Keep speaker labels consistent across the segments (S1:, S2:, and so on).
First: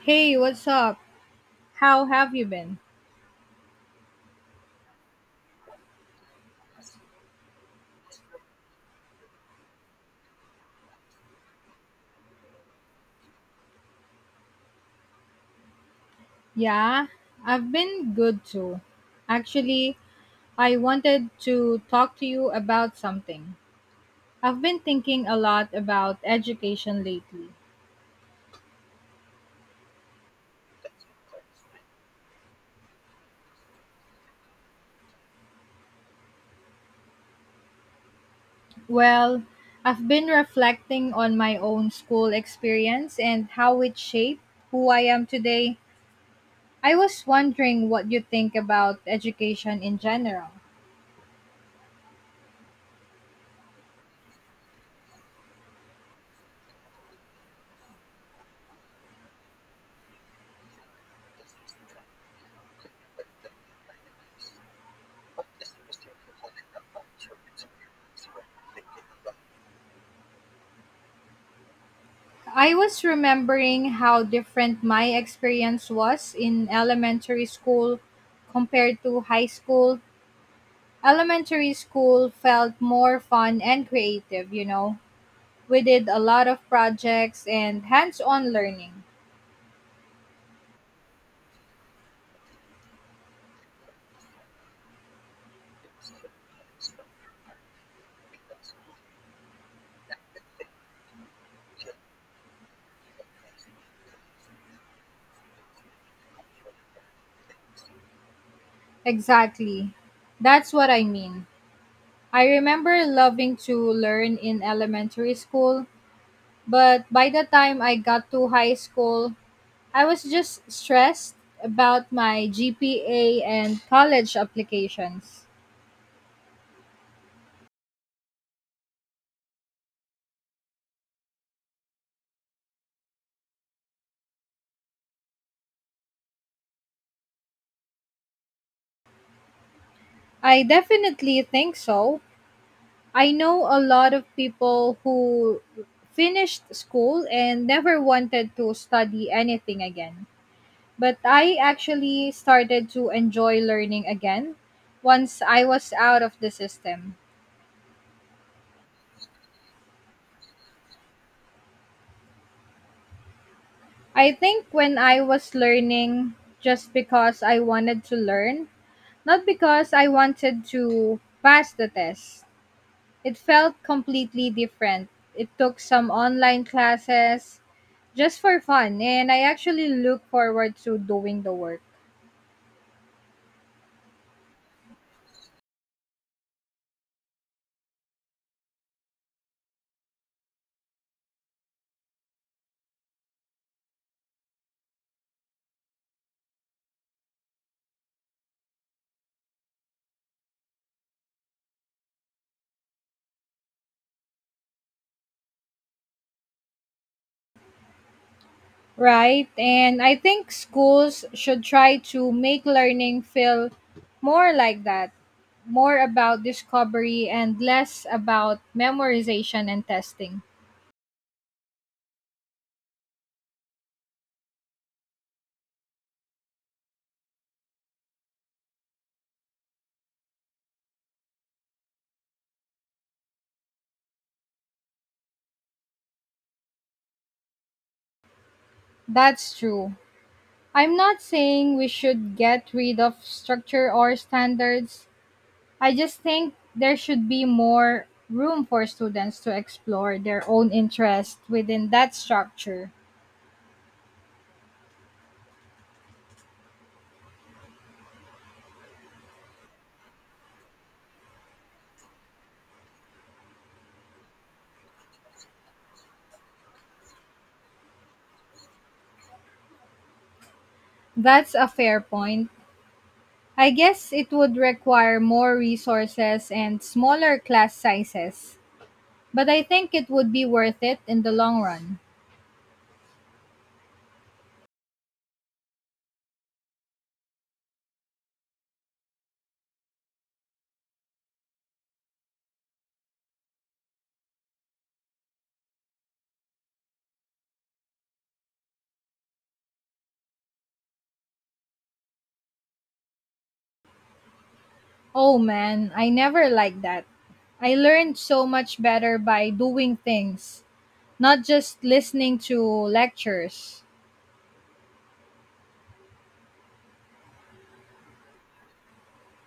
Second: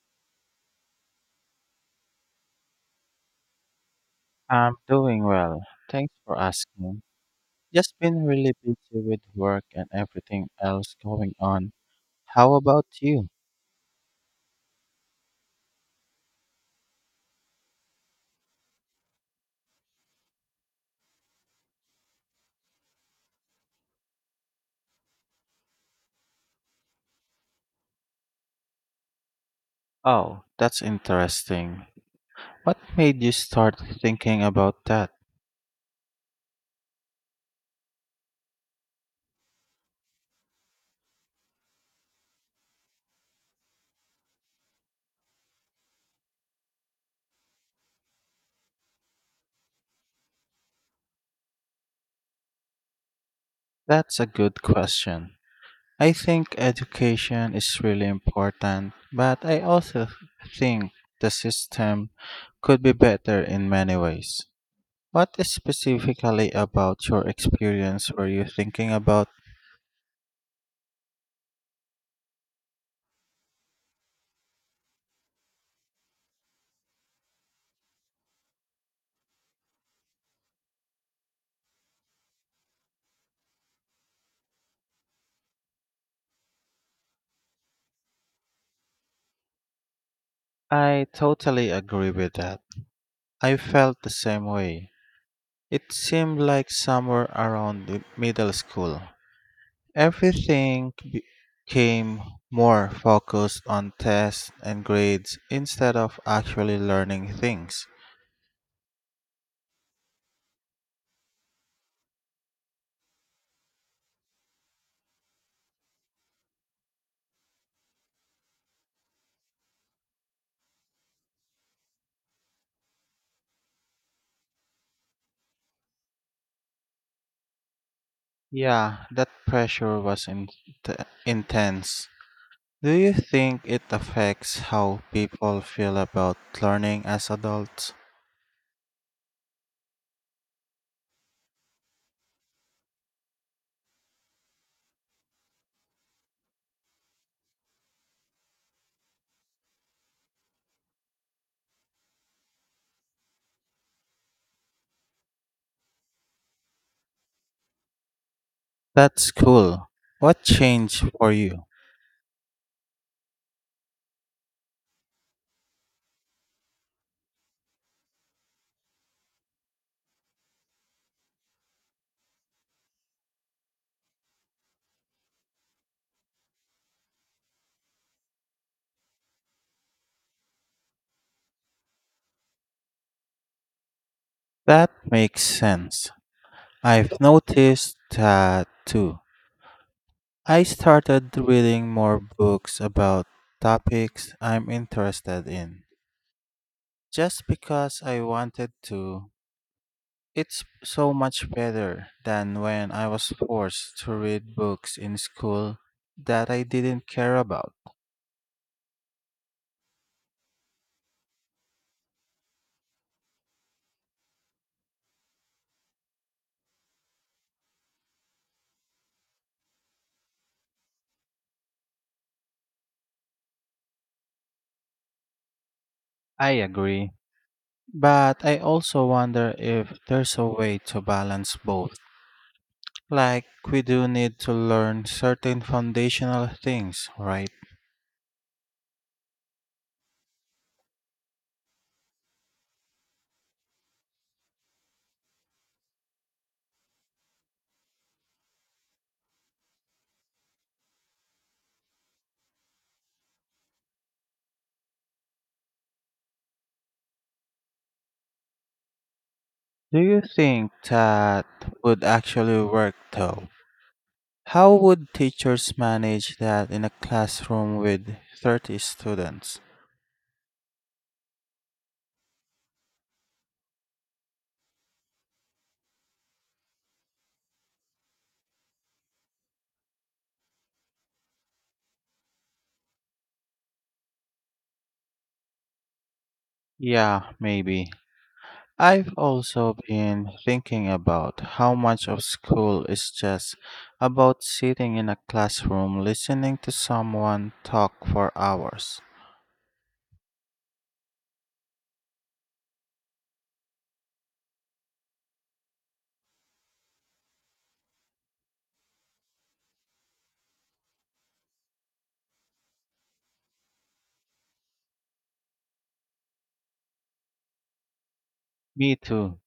S1: Hey, what's up? How have you been?
S2: I'm doing well. Thanks for asking. Just been really busy with work and everything else going on. How about you?
S1: Yeah, I've been good too. Actually, I wanted to talk to you about something. I've been thinking a lot about education lately.
S2: Oh, that's interesting. What made you start thinking about that?
S1: Well, I've been reflecting on my own school experience and how it shaped who I am today. I was wondering what you think about education in general.
S2: That's a good question. I think education is really important, but I also think the system could be better in many ways. What specifically about your experience were you thinking about?
S1: I was remembering how different my experience was in elementary school compared to high school. Elementary school felt more fun and creative, you know. We did a lot of projects and hands on learning.
S2: I totally agree with that. I felt the same way. It seemed like somewhere around the middle school, everything became more focused on tests and grades instead of actually learning things.
S1: Exactly. That's what I mean. I remember loving to learn in elementary school, but by the time I got to high school, I was just stressed about my GPA and college applications.
S2: Yeah, that pressure was t- intense. Do you think it affects how people feel about learning as adults?
S1: I definitely think so. I know a lot of people who finished school and never wanted to study anything again. But I actually started to enjoy learning again once I was out of the system.
S2: That's cool. What changed for you?
S1: I think when I was learning just because I wanted to learn, not because I wanted to pass the test. It felt completely different. It took some online classes just for fun, and I actually look forward to doing the work.
S2: That makes sense. I've noticed that too. I started reading more books about topics I'm interested in just because I wanted to. It's so much better than when I was forced to read books in school that I didn't care about.
S1: Right? And I think schools should try to make learning feel more like that, more about discovery and less about memorization and testing.
S2: I agree. But I also wonder if there's a way to balance both. Like, we do need to learn certain foundational things, right?
S1: That's true. I'm not saying we should get rid of structure or standards, I just think there should be more room for students to explore their own interests within that structure.
S2: Do you think that would actually work though? How would teachers manage that in a classroom with 30 students?
S1: That's a fair point. I guess it would require more resources and smaller class sizes, but I think it would be worth it in the long run.
S2: Yeah, maybe. I've also been thinking about how much of school is just about sitting in a classroom listening to someone talk for hours.
S1: Oh man, I never liked that. I learned so much better by doing things, not just listening to lectures.
S2: Me too.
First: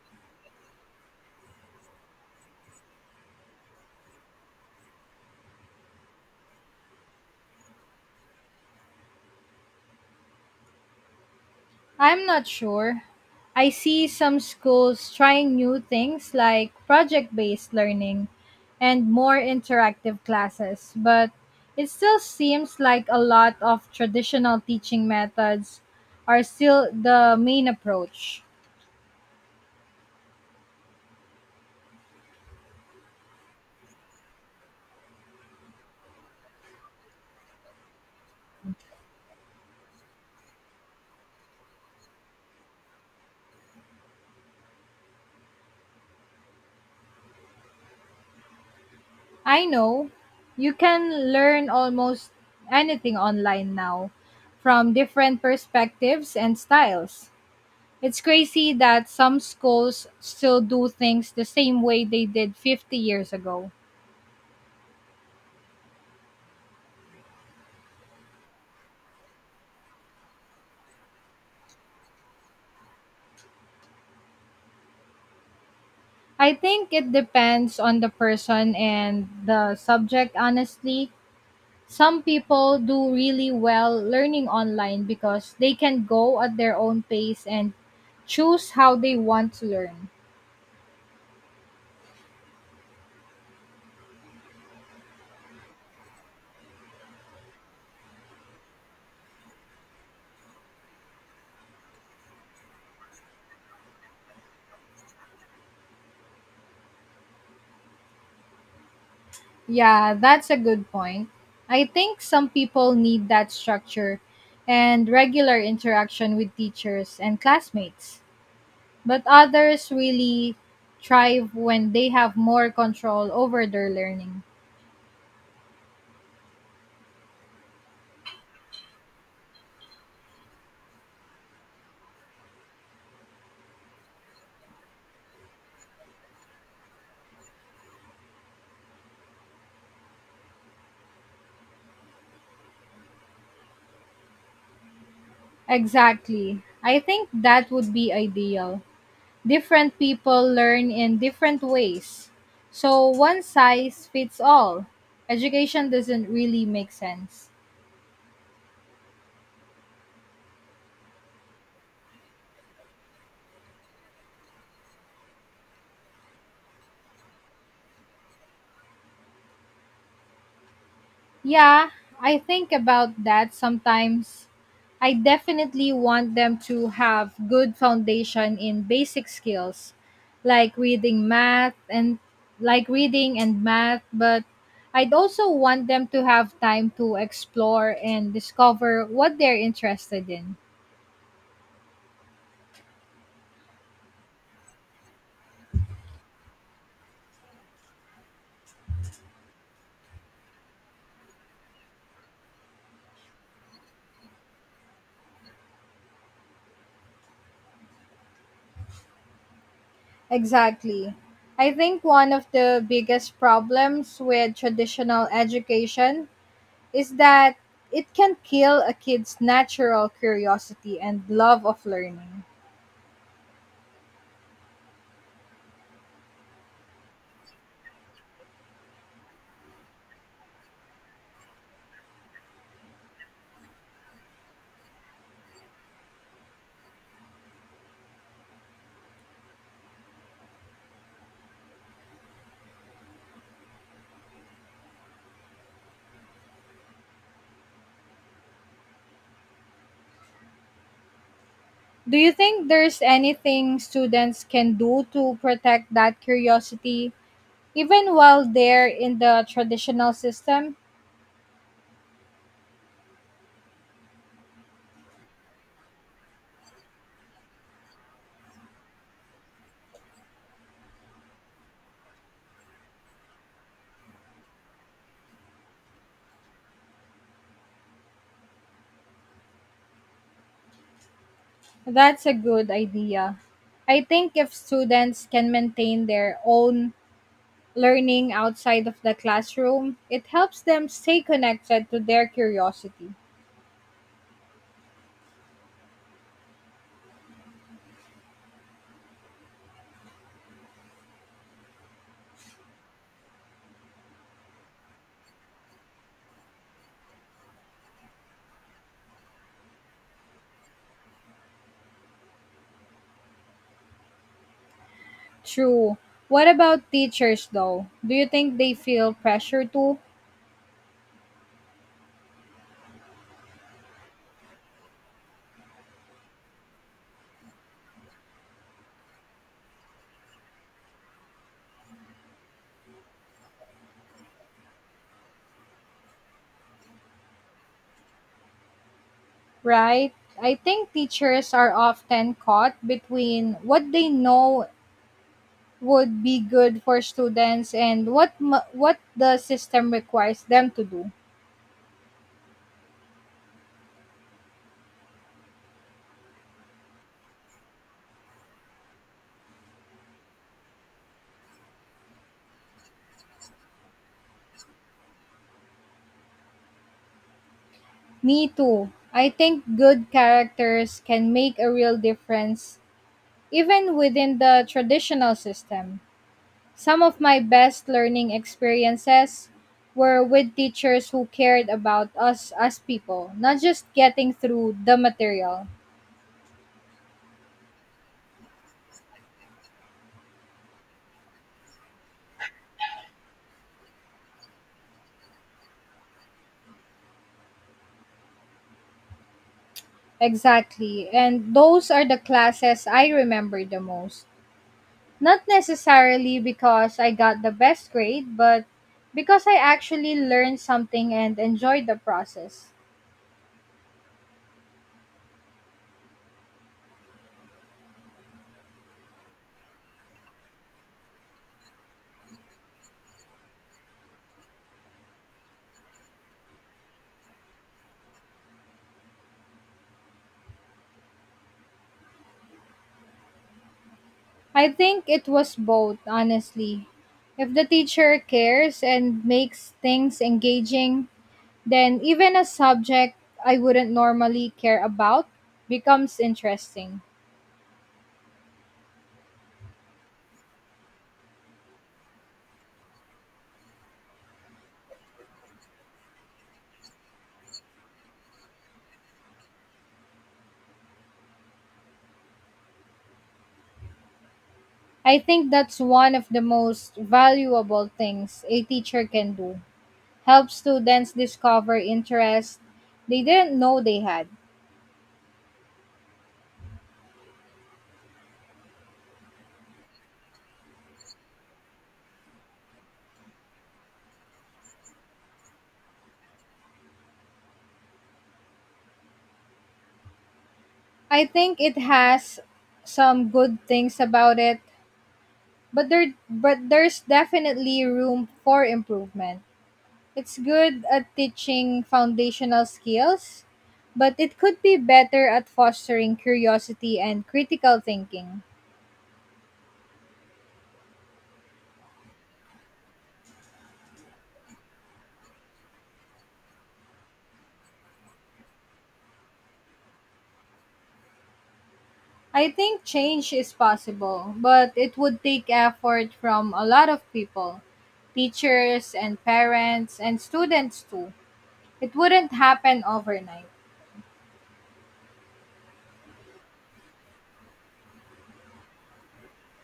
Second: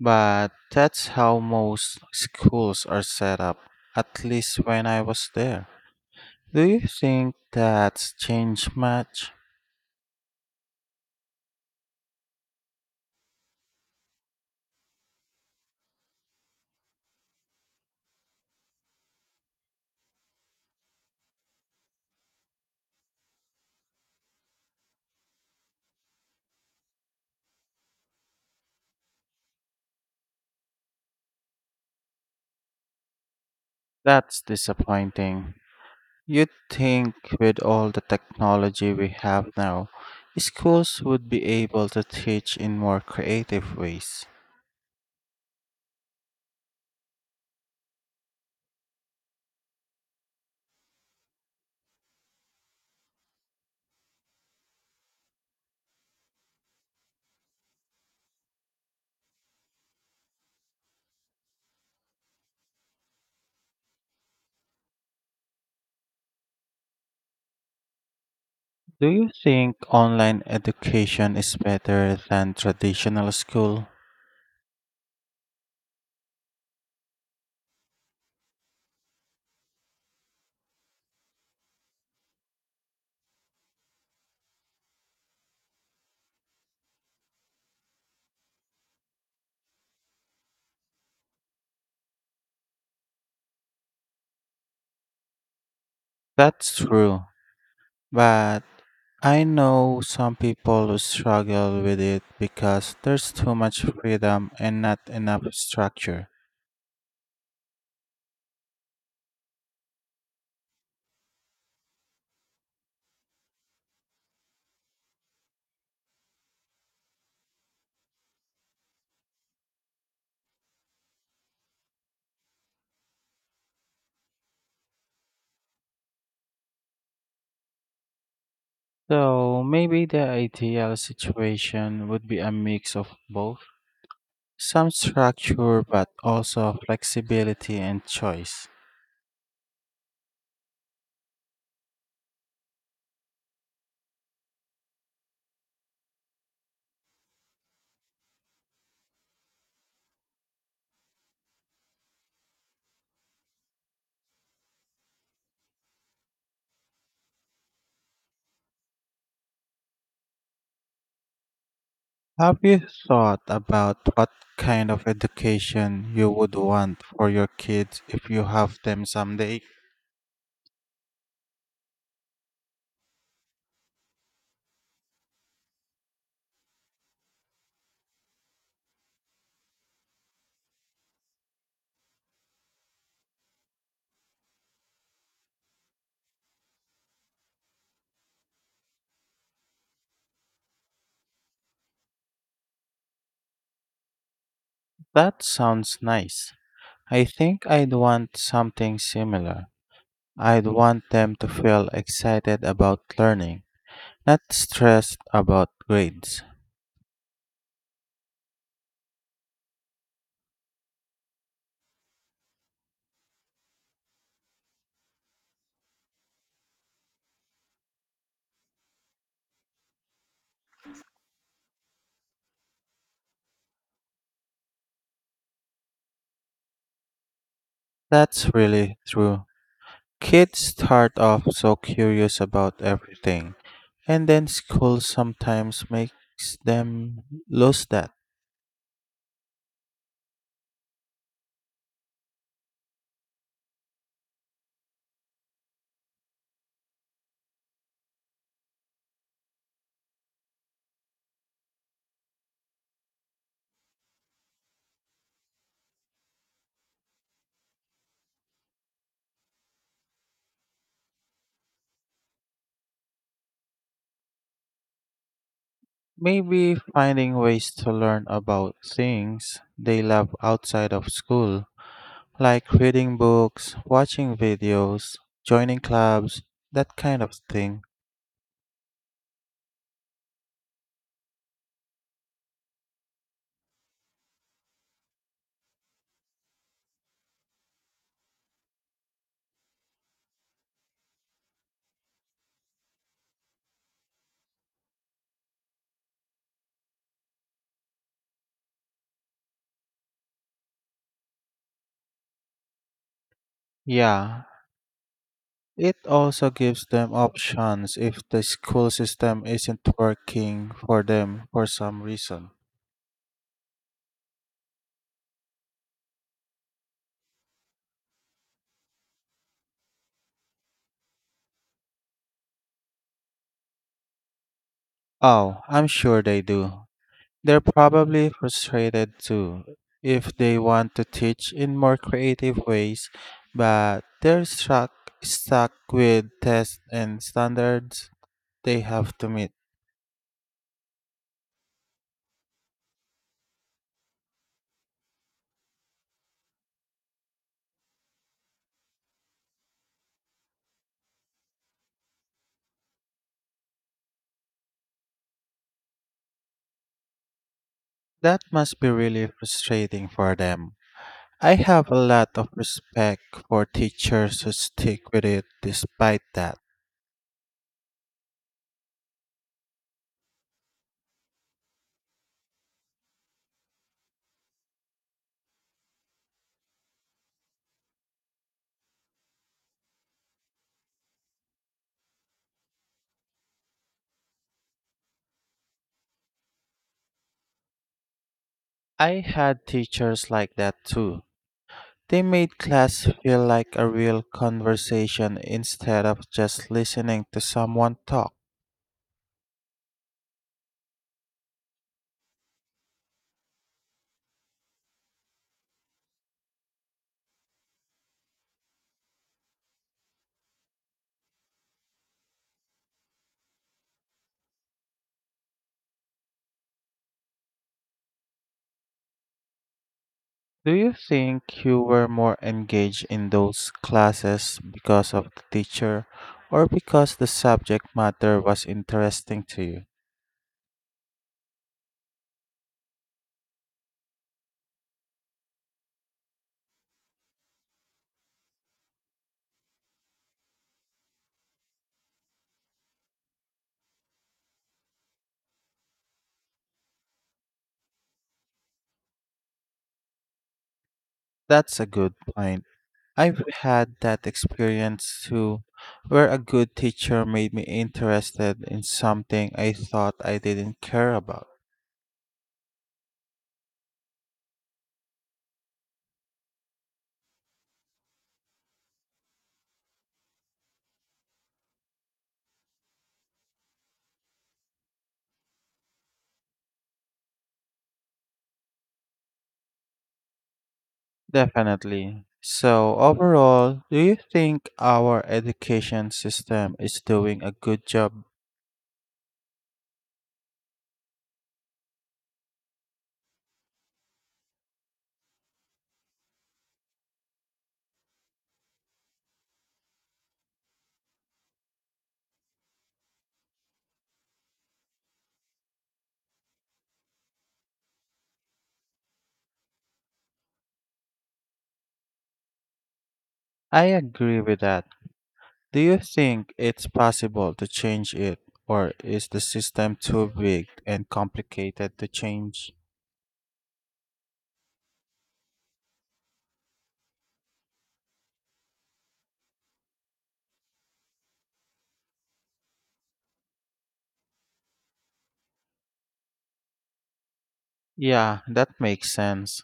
S2: But that's how most schools are set up, at least when I was there. Do you think that's changed much?
S1: I'm not sure. I see some schools trying new things like project based learning and more interactive classes, but it still seems like a lot of traditional teaching methods are still the main approach.
S2: That's disappointing. You'd think with all the technology we have now, schools would be able to teach in more creative ways.
S1: I know you can learn almost anything online now from different perspectives and styles. It's crazy that some schools still do things the same way they did 50 years ago.
S2: Do you think online education is better than traditional school?
S1: I think it depends on the person and the subject, honestly. Some people do really well learning online because they can go at their own pace and choose how they want to learn.
S2: That's true, but I know some people who struggle with it because there's too much freedom and not enough structure.
S1: Yeah, that's a good point. I think some people need that structure and regular interaction with teachers and classmates. But others really thrive when they have more control over their learning.
S2: So maybe the ideal situation would be a mix of both, some structure but also flexibility and choice.
S1: Exactly. I think that would be ideal. Different people learn in different ways. So one size fits all. Education doesn't really make sense.
S2: Have you thought about what kind of education you would want for your kids if you have them someday?
S1: Yeah, I think about that sometimes. I definitely want them to have good foundation in basic skills like reading math and like reading and math, but I'd also want them to have time to explore and discover what they're interested in.
S2: That sounds nice. I think I'd want something similar. I'd want them to feel excited about learning, not stressed about grades.
S1: Exactly. I think one of the biggest problems with traditional education is that it can kill a kid's natural curiosity and love of learning.
S2: That's really true. Kids start off so curious about everything, and then school sometimes makes them lose that.
S1: Do you think there's anything students can do to protect that curiosity even while they're in the traditional system?
S2: Maybe finding ways to learn about things they love outside of school, like reading books, watching videos, joining clubs, that kind of thing.
S1: That's a good idea. I think if students can maintain their own learning outside of the classroom, it helps them stay connected to their curiosity.
S2: Yeah, it also gives them options if the school system isn't working for them for some reason.
S1: True. What about teachers though? Do you think they feel pressure to,
S2: Oh, I'm sure they do. They're probably frustrated too if they want to teach in more creative ways, but they're stuck with tests and standards they have to meet.
S1: right? I think teachers are often caught between what they know would be good for students and what the system requires them to do.
S2: That must be really frustrating for them. I have a lot of respect for teachers who stick with it despite that.
S1: Me too. I think good characters can make a real difference even within the traditional system. Some of my best learning experiences were with teachers who cared about us as people, not just getting through the material.
S2: I had teachers like that too. They made class feel like a real conversation instead of just listening to someone talk.
S1: Exactly. And those are the classes I remember the most. Not necessarily because I got the best grade, but because I actually learned something and enjoyed the process.
S2: Do you think you were more engaged in those classes because of the teacher or because the subject matter was interesting to you?
S1: I think it was both, honestly. If the teacher cares and makes things engaging, then even a subject I wouldn't normally care about becomes interesting.
S2: That's a good point. I've had that experience too, where a good teacher made me interested in something I thought I didn't care about.
S1: I think that's one of the most valuable things a teacher can do. Help students discover interests they didn't know they had.
S2: Definitely. So, overall, do you think our education system is doing a good job?
S1: I think it has some good things about it, but there's definitely room for improvement. It's good at teaching foundational skills, but it could be better at fostering curiosity and critical thinking.
S2: I agree with that. Do you think it's possible to change it, or is the system too big and complicated to
S1: I
S2: change?
S1: think change is possible, but it would take effort from a lot of people, teachers and parents and students too. It wouldn't happen overnight.
S2: Yeah, that makes sense.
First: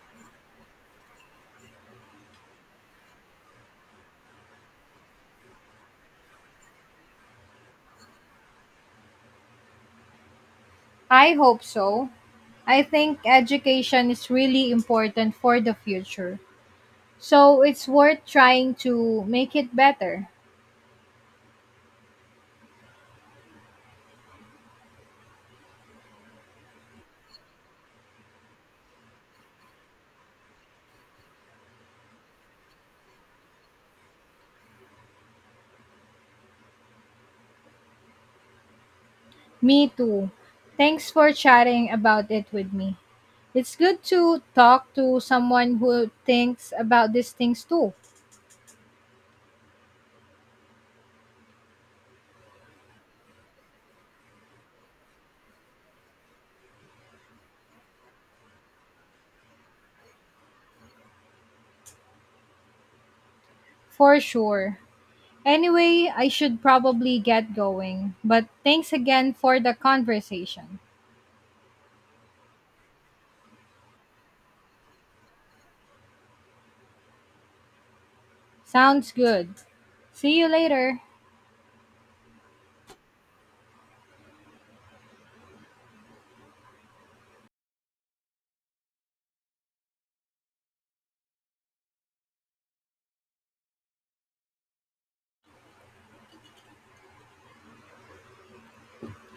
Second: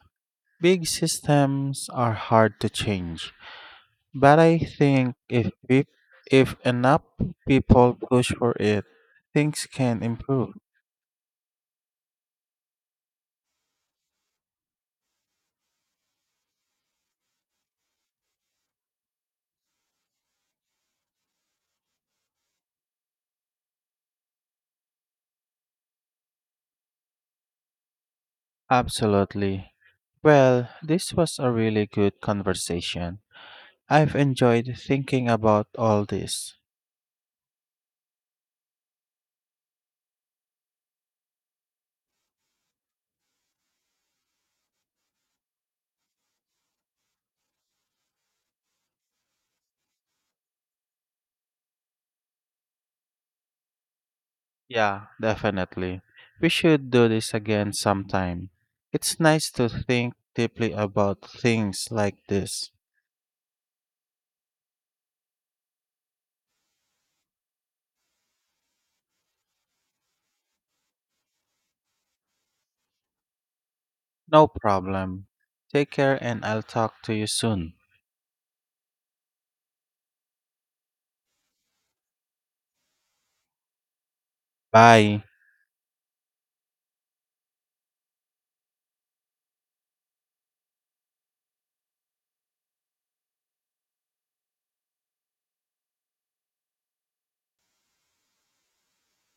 S2: Big systems are hard to change, but I think if we, if enough people push for it, things can improve.
S1: I hope so. I think education is really important for the future. So it's worth trying to make it better.
S2: Absolutely. Well, this was a really good conversation. I've enjoyed thinking about all this.
S1: Me too. Thanks for chatting about it with me. It's good to talk to someone who thinks about these things too,
S2: Yeah, definitely. We should do this again sometime. It's nice to think deeply about things like this.
S1: for sure. Anyway, I should probably get going, but thanks again for the conversation.
S2: No problem. Take care and I'll talk to you soon.
S1: Sounds good. See you later.
S2: Bye.